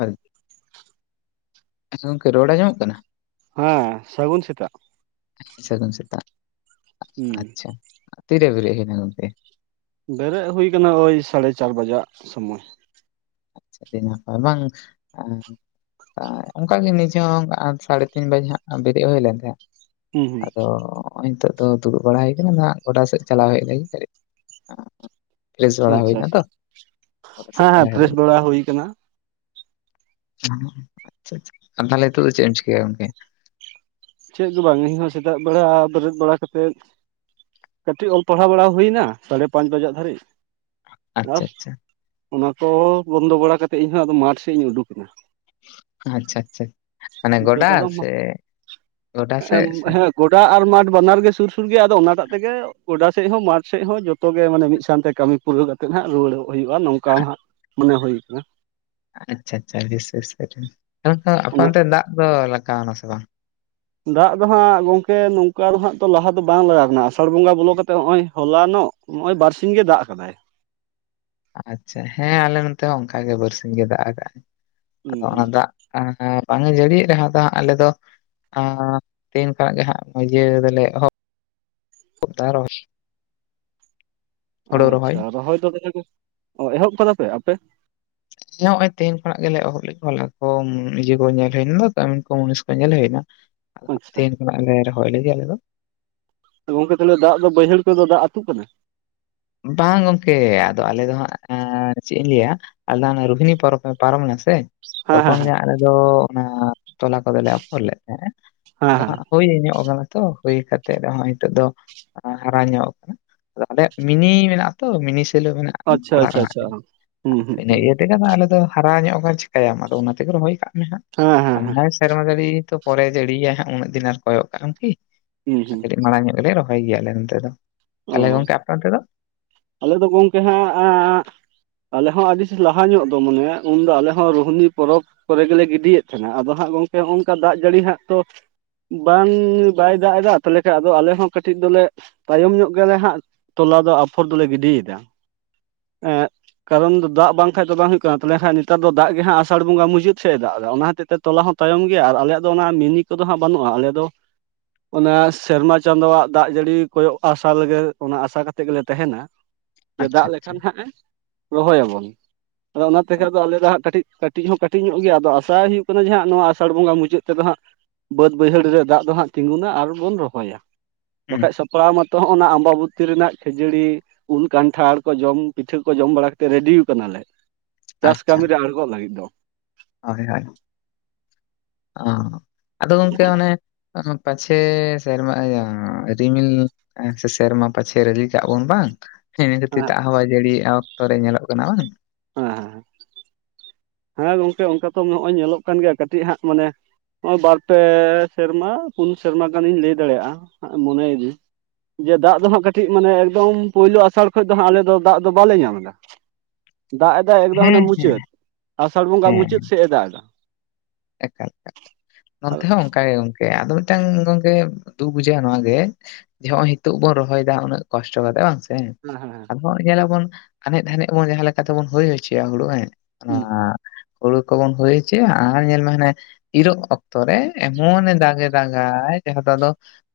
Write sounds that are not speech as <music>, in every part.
ᱟᱨ ᱟᱪᱪᱷᱟ ᱜᱚᱝᱠᱮ ᱨᱚᱲ ᱟᱸᱡᱚᱢᱚᱜ ᱠᱟᱱᱟ? ᱦᱮᱸ ᱥᱟᱹᱜᱩᱱ ᱥᱮᱛᱟᱜ ᱾ ᱟᱹᱜᱩᱱ ᱥᱮᱛᱟᱜ᱾ ᱦᱩᱸ ᱟᱪᱪᱷᱟ ᱛᱤᱨᱮ ᱵᱮᱨᱮᱫ ᱦᱩᱭ ᱮᱱᱟ ᱜᱚᱝᱠᱮ? ᱵᱮᱨᱮᱜ ᱦᱩᱭ ᱟᱠᱟᱱᱟ, ᱳᱭ ᱥᱟᱲᱮ ᱪᱟᱨ ᱵᱟᱡᱟᱜ ᱥᱚᱢᱚᱭ ᱾ ᱟᱪᱪᱷᱟ ᱟᱹᱰᱤ ᱱᱟᱯᱟᱭ ᱵᱟᱝ ᱾ ᱚᱱᱠᱟᱜᱮ ᱱᱤᱡᱮ ᱦᱚᱸ ᱥᱟᱲᱮ ᱛᱤᱱ ᱵᱟᱡᱮ ᱦᱟᱸᱜ ᱵᱮᱨᱮᱫ ᱦᱩᱭ ᱞᱮᱱ ᱛᱟᱦᱮᱸᱫ ᱦᱩᱸ ᱦᱩᱸ ᱟᱫᱚ ᱱᱚᱜᱼᱚᱭ ᱱᱤᱛᱚᱜ ᱫᱚ ᱫᱩᱲᱩᱵ ᱵᱟᱲᱟ ᱦᱩᱭ ᱠᱟᱱᱟ᱾ ᱟᱫᱚ ᱦᱟᱸᱜ ᱜᱚᱰᱟ ᱥᱮᱫ ᱪᱟᱞᱟᱣ ᱦᱩᱭᱩᱜ ᱞᱟᱹᱜᱤᱫ ᱯᱷᱮᱥ ᱵᱟᱲᱟ ᱟᱪᱪᱷᱟ ᱦᱩᱭᱱᱟ ᱛᱚ ᱦᱮᱸ <inaudible> <unintelligible> ᱦᱩᱭ ᱟᱠᱟᱱᱟ ᱾ ᱟᱪᱪᱷᱟ, ᱟᱪᱪᱷᱟ ᱟᱨ ᱛᱟᱦᱚᱞᱮ ᱱᱤᱛᱚᱜ ᱫᱚ ᱪᱮᱜ ᱮᱢ ᱪᱤᱠᱟᱹᱭᱟᱢ ᱜᱚᱝᱠᱮ? ᱪᱮᱫ ᱫᱚ ᱵᱟᱝ ᱤᱧ ᱦᱚᱸ ᱥᱮᱛᱟᱜ ᱵᱮᱲᱟ ᱵᱮᱨᱮᱫ ᱵᱟᱲᱟ ᱠᱟᱛᱮᱫ ᱠᱟᱹᱴᱤᱜ ᱚᱞ ᱯᱟᱲᱦᱟᱣ ᱵᱟᱲᱟ ᱦᱩᱭᱮᱱᱟ, ᱥᱟᱲᱮ ᱯᱟᱸᱪ ᱵᱟᱡᱟᱜ ᱫᱷᱟᱹᱨᱤᱜ ᱾ ᱟᱪᱪᱷᱟ ᱟᱥ ᱟᱪᱪᱷᱟ ᱚᱱᱟ ᱠᱚ ᱵᱚᱱᱫᱚ ᱵᱟᱲᱟ ᱠᱟᱛᱮᱜ ᱤᱧ ᱦᱚᱸ ᱟᱫᱚ ᱢᱟᱴᱷ ᱥᱮ ᱤᱧ ᱩᱰᱩᱠ ᱮᱱᱟ᱾ ᱟᱪᱪᱷᱟ, ᱟᱪᱪᱷᱟ ᱢᱟᱱᱮ ᱱᱤᱛᱚᱜ ᱫᱚ ᱜᱚᱰᱟ ᱟᱫᱚ ᱥᱮ ᱜᱚᱰᱟ ᱥᱮᱫ ᱥᱮ ᱦᱮᱸ ᱜᱚᱰᱟ ᱟᱨ ᱢᱟᱴᱷ ᱵᱟᱱᱟᱨ ᱜᱮ, ᱥᱩᱨ ᱥᱩᱨ ᱜᱮᱭᱟ ᱟᱫᱚ ᱚᱱᱟᱴᱟᱜ ᱛᱮᱜᱮ ᱜᱚᱰᱟ ᱥᱮᱫ ᱦᱚᱸ ᱢᱟᱴᱷ ᱥᱮᱜ ᱦᱚᱸ ᱡᱚᱛᱚ ᱜᱮ, ᱢᱟᱱᱮ ᱢᱤᱫ ᱥᱟᱶᱛᱮ ᱠᱟᱹᱢᱤ ᱯᱩᱨᱟᱹᱣ ᱠᱟᱛᱮᱜ ᱦᱟᱸᱜ ᱨᱩᱣᱟᱹᱲᱚᱜ ᱦᱩᱭᱩᱜᱼᱟ ᱱᱚᱝᱠᱟ ᱢᱟ ᱦᱟᱸᱜ ᱢᱚᱱᱮ ᱦᱩᱭᱩᱜᱼᱟ ᱾ ᱟᱪᱪᱷᱟ, ᱟᱪᱪᱷᱟ <inaudible> ᱟᱯᱮ ᱚᱱᱟ ᱚᱱᱛᱮ ᱫᱟᱜ ᱫᱚ ᱞᱟᱜᱟᱣᱟ ᱥᱮ ᱵᱟᱝ? ᱫᱟᱜ ᱫᱚ ᱦᱟᱸᱜ ᱜᱚᱝᱠᱮ ᱱᱚᱝᱠᱟ ᱫᱚ ᱦᱟᱸᱜ ᱛᱚ ᱞᱟᱦᱟ ᱫᱚ ᱵᱟᱝ ᱞᱟᱜᱟᱣ ᱠᱟᱱᱟ, ᱟᱸᱥᱟᱲ ᱵᱚᱸᱜᱟ ᱵᱚᱞᱚ ᱠᱟᱛᱮᱫ ᱱᱚᱜᱼᱚᱭ ᱦᱚᱞᱟᱱᱚᱜ ᱱᱚᱜᱼᱚᱭ ᱵᱟᱨᱥᱤᱧ ᱜᱮ ᱫᱟᱜ ᱟᱠᱟᱫᱟᱭ ᱾ ᱟᱪᱪᱷᱟ ᱦᱮᱸ ᱟᱞᱮ ᱱᱚᱛᱮ ᱦᱚᱸ ᱚᱱᱠᱟᱜᱮ ᱵᱟᱨᱥᱤᱧ ᱜᱮ ᱫᱟᱜ ᱟᱠᱟᱜ ᱟᱭ ᱾ ᱦᱩᱸ ᱟᱫᱚ ᱦᱩᱸ ᱚᱱᱟ ᱫᱟᱜ ᱵᱟᱝ ᱮ ᱡᱟᱹᱲᱤᱭᱮᱜ ᱨᱮᱦᱚ ᱟᱫᱚ ᱦᱟᱸᱜ ᱟᱞᱮ ᱫᱚ ᱟᱻ ᱛᱮᱦᱮᱧ ᱠᱷᱚᱱᱟᱜ ᱜᱮ ᱦᱟᱸᱜ ᱤᱭᱟᱹ ᱫᱚᱞᱮ ᱮᱦᱚᱜ <inaudible> ᱛᱟᱨ ᱟᱪᱪᱷᱟ ᱨᱚᱦᱚᱭ ᱫᱚ <inaudible> ᱮᱦᱚᱵ ᱠᱟᱫᱟ ᱯᱮ ᱟᱯᱮ? <inaudible> ᱦᱮᱸ ᱱᱚᱜᱼᱚᱭ ᱛᱮᱦᱮᱧ ᱠᱷᱚᱱᱟᱜ ᱜᱮᱞᱮ ᱮᱦᱚᱵ ᱞᱮᱜ ᱠᱚᱣᱟ ᱞᱮ ᱠᱚ ᱤᱭᱟᱹ ᱠᱚ ᱧᱮᱞ ᱦᱩᱭᱱᱟ ᱫᱚ ᱠᱟᱹᱢᱤᱱ ᱠᱚ ᱢᱩᱱᱤᱥ ᱠᱚ ᱧᱮᱞ ᱦᱩᱭᱱᱟ ᱾ ᱟᱪᱪᱷᱟ ᱛᱮᱦᱮᱧ ᱠᱷᱚᱱᱟᱜ ᱞᱮ ᱨᱚᱦᱚᱭ ᱞᱤᱜᱤ ᱟᱞᱮ ᱫᱚ ᱾ ᱜᱚᱝᱠᱮ ᱛᱟᱦᱚᱞᱮ ᱫᱟᱜ ᱫᱚ ᱵᱟᱹᱭᱦᱟᱹᱲ ᱛᱮᱫᱚ ᱫᱟᱜ ᱟᱹᱛᱩᱜ ᱠᱟᱱᱟ? ᱵᱟᱝ ᱜᱚᱝᱠᱮ ᱟᱫᱚ ᱟᱞᱮ ᱫᱚ ᱦᱟᱸᱜ ᱪᱮᱜ ᱤᱧ ᱞᱟᱹᱭᱟᱼᱼ ᱟᱞᱫᱟ ᱚᱱᱮ ᱨᱳᱦᱤᱱᱤ ᱯᱚᱨᱚᱵᱽ ᱢᱮ ᱯᱟᱨᱚᱢᱮᱱᱟ ᱥᱮ, ᱦᱮᱸ ᱦᱮᱸ ᱛᱚᱠᱷᱚᱱ ᱦᱮᱸ ᱜᱮ ᱟᱞᱮ ᱫᱚ ᱚᱱᱟ ᱛᱚᱞᱟ ᱠᱚᱫᱚᱞᱮ ᱟᱯᱷᱚᱨ ᱞᱮᱜ ᱛᱟᱦᱮᱸᱼᱟ ᱦᱮᱸ ᱟᱫᱚ ᱦᱮᱸ ᱦᱟᱸᱜ ᱦᱳᱭ ᱧᱚᱜ ᱟᱠᱟᱱᱟ ᱛᱚ ᱦᱩᱭ ᱠᱟᱛᱮᱜ ᱨᱮᱦᱚᱸ ᱦᱤᱛᱚᱜ ᱫᱚ ᱦᱟᱨᱟ ᱧᱚᱜ ᱟᱠᱟᱱᱟ ᱟᱫᱚ ᱟᱞᱮ ᱢᱤᱱᱤ ᱢᱮᱱᱟᱜᱼᱟ ᱛᱚ ᱢᱤᱱᱤ ᱥᱮᱞᱳ ᱢᱮᱱᱟᱜᱼᱟ ᱟᱪᱪᱷᱟ ᱚᱲᱟᱜ ᱟᱪᱪᱷᱟ ᱨᱮᱱᱟᱜ ᱟᱪᱪᱷᱟ ᱛᱮ ᱦᱩᱸ ᱦᱩᱸ ᱤᱱᱟᱹ ᱦᱩᱸ ᱛᱮ, ᱟᱞᱮ ᱫᱚ ᱦᱟᱨᱟ ᱧᱚᱜ ᱪᱤᱠᱟᱭᱟᱢ ᱟᱫᱚ ᱚᱱᱟ ᱛᱮᱜᱮ ᱨᱚᱦᱚᱭ ᱠᱟᱜ ᱢᱮ ᱦᱮᱸ ᱦᱮᱸ ᱦᱮᱸ ᱦᱟᱸᱜ ᱥᱮᱨᱢᱟ ᱡᱟᱲᱤ ᱛᱚᱼᱼ ᱯᱚᱨᱮ ᱡᱟᱹᱲᱤᱭᱮᱭᱟ ᱦᱟᱸᱜ ᱩᱱᱟᱹᱜ ᱫᱤᱱ ᱟᱨ ᱠᱚᱭᱚᱜ ᱠᱟᱜ ᱟᱢ ᱠᱤ? ᱦᱩᱸ ᱦᱩᱸ ᱠᱟᱹᱴᱤᱡ ᱢᱟᱲᱟᱝ ᱧᱚᱜ ᱨᱮ ᱨᱚᱦᱚᱭ ᱜᱮᱭᱟᱞᱮ ᱱᱚᱛᱮ ᱫᱚ ᱛᱟᱞᱦᱮ ᱚ ᱜᱚᱝᱠᱮ ᱟᱯᱮ ᱚᱸᱛᱮᱫᱚ? ᱟᱞᱮ ᱫᱚ ᱜᱚᱢᱠᱮ ᱦᱟᱸᱜ ᱟᱸᱻ ᱟᱞᱮ ᱦᱚᱸ ᱟᱹᱰᱤ ᱞᱟᱦᱟ ᱧᱚᱜ ᱫᱚ ᱢᱟᱱᱮ ᱩᱱᱫᱚ ᱟᱞᱮ ᱦᱚᱸ ᱨᱩᱦᱱᱤ ᱯᱚᱨᱚᱵᱽᱼᱼ ᱠᱚᱨᱮ ᱜᱮᱞᱮ ᱜᱤᱰᱤᱭᱮᱫ ᱛᱟᱦᱮᱱᱟ ᱟᱫᱚ ᱦᱟᱸᱜ ᱜᱚᱝᱠᱮ ᱱᱚᱜ ᱱᱚᱝᱠᱟ ᱫᱟᱜ ᱡᱟᱹᱲᱤ ᱦᱟᱸᱜ ᱛᱚᱼᱼ ᱵᱟᱝ ᱵᱟᱭ ᱫᱟᱜ ᱮᱫᱟ ᱛᱟᱦᱞᱮ ᱠᱷᱟᱡ ᱟᱫᱚ ᱟᱞᱮᱦᱚ ᱠᱟᱹᱴᱤᱡ ᱫᱚᱞᱮᱼᱼ ᱛᱟᱭᱚᱢ ᱧᱚᱜ ᱜᱮᱭᱟᱞᱮ ᱦᱟᱸᱜ ᱛᱚᱞᱟ ᱫᱚ ᱟᱯᱷᱚᱨ ᱫᱚᱞᱮ ᱜᱤᱰᱤᱭᱮᱫᱟ ᱮᱸᱜᱼᱼ ᱠᱟᱨᱚᱱ ᱫᱚ ᱫᱟᱜ ᱵᱟᱝᱠᱷᱟᱸᱡ ᱫᱚ ᱵᱟᱝ ᱦᱩᱭᱩᱜ ᱠᱟᱱᱟ ᱛᱟᱦᱮ ᱠᱷᱟᱸᱡ ᱱᱮᱛᱟᱨ ᱫᱚ ᱫᱟᱜ ᱜᱮ ᱦᱟᱸᱜ ᱟᱥᱟᱲ ᱵᱚᱸᱜᱟ ᱢᱩᱪᱟᱹᱫ ᱥᱮ ᱮ ᱫᱟᱜ ᱮᱫᱟ ᱚᱱᱟ ᱠᱷᱟᱹᱛᱤᱨ ᱛᱮᱼᱼ ᱛᱚᱞᱟ ᱦᱚᱸ ᱛᱟᱭᱚᱢ ᱜᱮᱭᱟ ᱟᱨ ᱟᱞᱮᱭᱟᱜ ᱫᱚ ᱚᱱᱟ ᱢᱤᱱᱤ ᱠᱚᱫᱚ ᱦᱟᱸᱜ ᱵᱟᱹᱱᱩᱜᱼᱟ ᱟᱞᱮ ᱫᱚᱼᱼ ᱚᱱᱟ ᱥᱮᱨᱢᱟ ᱪᱟᱸᱫᱳᱣᱟᱜ ᱫᱟᱜ ᱡᱟᱹᱲᱤ ᱠᱚᱭᱚᱜ ᱟᱥᱟ ᱞᱮᱜᱮ ᱚᱱᱟ ᱟᱥᱟ ᱠᱟᱛᱮᱜ ᱜᱮᱞᱮᱼᱼ ᱛᱟᱦᱮᱱᱟ ᱡᱮ ᱟᱪᱪᱷᱟ ᱫᱟᱜ ᱟᱪᱪᱷᱟ ᱞᱮᱠᱷᱟᱱ ᱱᱟᱦᱟᱜ ᱮ ᱨᱚᱦᱚᱭᱟᱵᱚᱱ᱾ ᱟᱫᱚ ᱚᱱᱟ ᱛᱮᱜᱮ ᱫᱚ ᱟᱞᱮ ᱫᱚ ᱦᱟᱸᱜ ᱠᱟᱹᱴᱤᱡᱼᱼ ᱠᱟᱹᱴᱤᱡ ᱦᱚᱸ ᱠᱟᱹᱴᱤᱡ ᱧᱚᱜ ᱜᱮᱭᱟ ᱟᱫᱚ ᱟᱥᱟ ᱦᱩᱭᱩᱜ ᱠᱟᱱᱟ ᱡᱮ ᱦᱟᱸᱜ ᱱᱚᱣᱟ ᱟᱥᱟᱲ ᱵᱚᱸᱜᱟ ᱢᱩᱟᱹᱫ ᱛᱮ ᱫᱚ ᱦᱟᱸᱜᱼᱼ ᱵᱟᱹᱫ ᱵᱟᱹᱭᱦᱟᱹᱲ ᱨᱮ ᱫᱟᱜ ᱫᱚ ᱦᱟᱸᱜ ᱛᱤᱸᱜᱩᱱᱟ ᱟᱨ ᱵᱚᱱ ᱨᱚᱦᱚᱭᱟ᱾ ᱦᱩᱸ ᱵᱟᱠᱷᱟᱡ ᱥᱟᱯᱲᱟᱣ ᱢᱟᱛᱚ ᱚᱱᱟ ᱟᱢᱵᱟᱵᱩᱛᱤ ᱨᱮᱱᱟᱜ᱾ ᱠᱷᱟᱹᱡᱟᱹᱲᱤ ᱩᱞ ᱠᱟᱱᱴᱷᱟᱲ ᱠᱚ ᱡᱚᱢ ᱯᱤᱴᱷᱟᱹ ᱠᱚ ᱡᱚᱢ ᱵᱟᱲᱟ ᱠᱟᱛᱮᱫ ᱨᱮᱰᱤ ᱟᱠᱟᱣᱱᱟᱞᱮ᱾ ᱪᱟᱥ ᱟᱪᱪᱷᱟ ᱠᱟᱹᱢᱤᱨᱮ ᱟᱬᱜᱚ ᱞᱟᱹᱜᱤᱫ ᱫᱚ᱾ ᱦᱳᱭ ᱦᱳᱭ ᱚᱸ ᱟᱫᱚ ᱜᱚᱝᱠᱮ ᱟᱱᱮᱼᱼ ᱯᱟᱪᱷᱮᱻ ᱥᱮᱢᱟ ᱤᱭᱟ ᱨᱤᱢᱤᱞᱼᱼ ᱮᱸ ᱥᱮ ᱥᱮᱨᱢᱟ ᱯᱟᱪᱷᱮ ᱨᱟᱹᱞᱤ ᱠᱟᱜ ᱵᱚᱱ ᱵᱟᱝ᱾ ᱡᱮᱸ ᱤᱱᱟᱹ ᱠᱷᱟᱹᱛᱤᱨ ᱦᱮᱸ ᱫᱟᱜ ᱦᱚᱸ ᱵᱟᱭ ᱡᱟᱹᱲᱤᱭᱮᱼᱟ ᱚᱠᱛᱚ ᱨᱮ ᱧᱮᱞᱚᱜ ᱠᱟᱱᱟ ᱵᱟᱝ᱾ ᱚᱣᱟ <inaudible> ᱦᱮᱸ ᱜᱚᱝᱠᱮ ᱚᱱᱠᱟ ᱛᱚ ᱱᱚᱜᱼᱚᱭ ᱧᱮᱞᱚᱜ ᱠᱟᱱ ᱜᱮᱭᱟ ᱠᱟᱹᱴᱤᱡ ᱦᱟᱸᱜ ᱢᱟᱱᱮᱼᱼ ᱱᱚᱜᱚᱭ ᱵᱟᱨ ᱯᱮ ᱥᱮᱨᱢᱟ ᱯᱩᱱ ᱥᱮᱨᱢᱟ ᱜᱟᱱᱤᱧ ᱞᱟᱹᱭ ᱫᱟᱲᱮᱭᱟᱜᱼᱟ ᱢᱚᱱᱮᱭᱤᱫᱟᱹᱧ᱾ ᱡᱮ ᱫᱟᱜ ᱫᱚ ᱦᱟᱸᱜ ᱠᱟᱹᱴᱤᱡ ᱢᱟᱱᱮ ᱮᱠᱫᱚᱢ ᱯᱳᱭᱞᱳ ᱟᱥᱟᱲ ᱠᱷᱚᱡᱽ ᱫᱚ ᱦᱟᱸᱜ ᱟᱞᱮ ᱫᱚ ᱫᱟᱜ ᱫᱚ ᱵᱟᱞᱮ ᱧᱟᱢ ᱮᱫᱟ᱾ ᱫᱟᱜ ᱮ ᱫᱟᱜᱭ ᱮᱠᱫᱚᱢ ᱦᱟᱱᱮ ᱦᱮᱸ ᱢᱩᱪᱟᱹᱫ ᱨᱮ ᱟᱥᱟᱲ ᱵᱚᱸᱜᱟ ᱦᱮᱸ ᱢᱩᱪᱟᱹᱫ ᱥᱮ ᱮ ᱫᱟᱜ ᱮᱫᱟ᱾ ᱮᱠᱟᱞ ᱟᱨ ᱱᱚᱱᱛᱮ ᱦᱚᱸ ᱚᱱᱠᱟ ᱜᱮ ᱜᱚᱝᱠᱮ ᱠᱮ ᱟᱫᱚ ᱢᱤᱫᱴᱟᱝ ᱜᱚᱝᱠᱮ ᱫᱩᱠ ᱵᱩᱡᱷᱟᱹᱜᱼᱟ ᱱᱚᱣᱟ ᱜᱮ ᱡᱮ ᱦᱚᱸᱜᱼᱚᱭ ᱱᱤᱛᱚᱜ ᱵᱚᱱ ᱨᱚᱦᱚᱭ ᱫᱟ ᱩᱱᱟᱹᱜ ᱠᱚᱥᱴᱚ ᱠᱟᱛᱮᱜ ᱵᱟᱝᱥᱮ? ᱦᱮᱸ ᱦᱮᱸ ᱧᱮᱞᱟᱵᱚᱱ ᱟᱱᱮᱡ ᱫᱷᱟᱱᱮᱡ ᱵᱚᱱ ᱡᱟᱦᱟᱸ ᱞᱮᱠᱟ ᱛᱮᱵᱚᱱ ᱦᱩᱭ ᱦᱚᱪᱚᱭᱟ ᱦᱩᱲᱩ ᱦᱮ ᱚᱱᱟ ᱦᱩᱸ ᱦᱩᱲᱩ ᱠᱚᱢᱚᱱ ᱦᱩᱭ ᱦᱚᱪᱚᱭᱟ ᱟᱨ ᱟᱨ ᱧᱮᱞ ᱢᱮ ᱦᱟᱱᱮ ᱤᱨᱚᱜ ᱚᱠᱛᱚ ᱨᱮ ᱮᱢᱚᱱᱮ ᱫᱟᱜᱮ ᱫᱟᱜᱟᱭ ᱡᱟᱦᱟᱸ ᱫᱚ ᱟᱫᱚ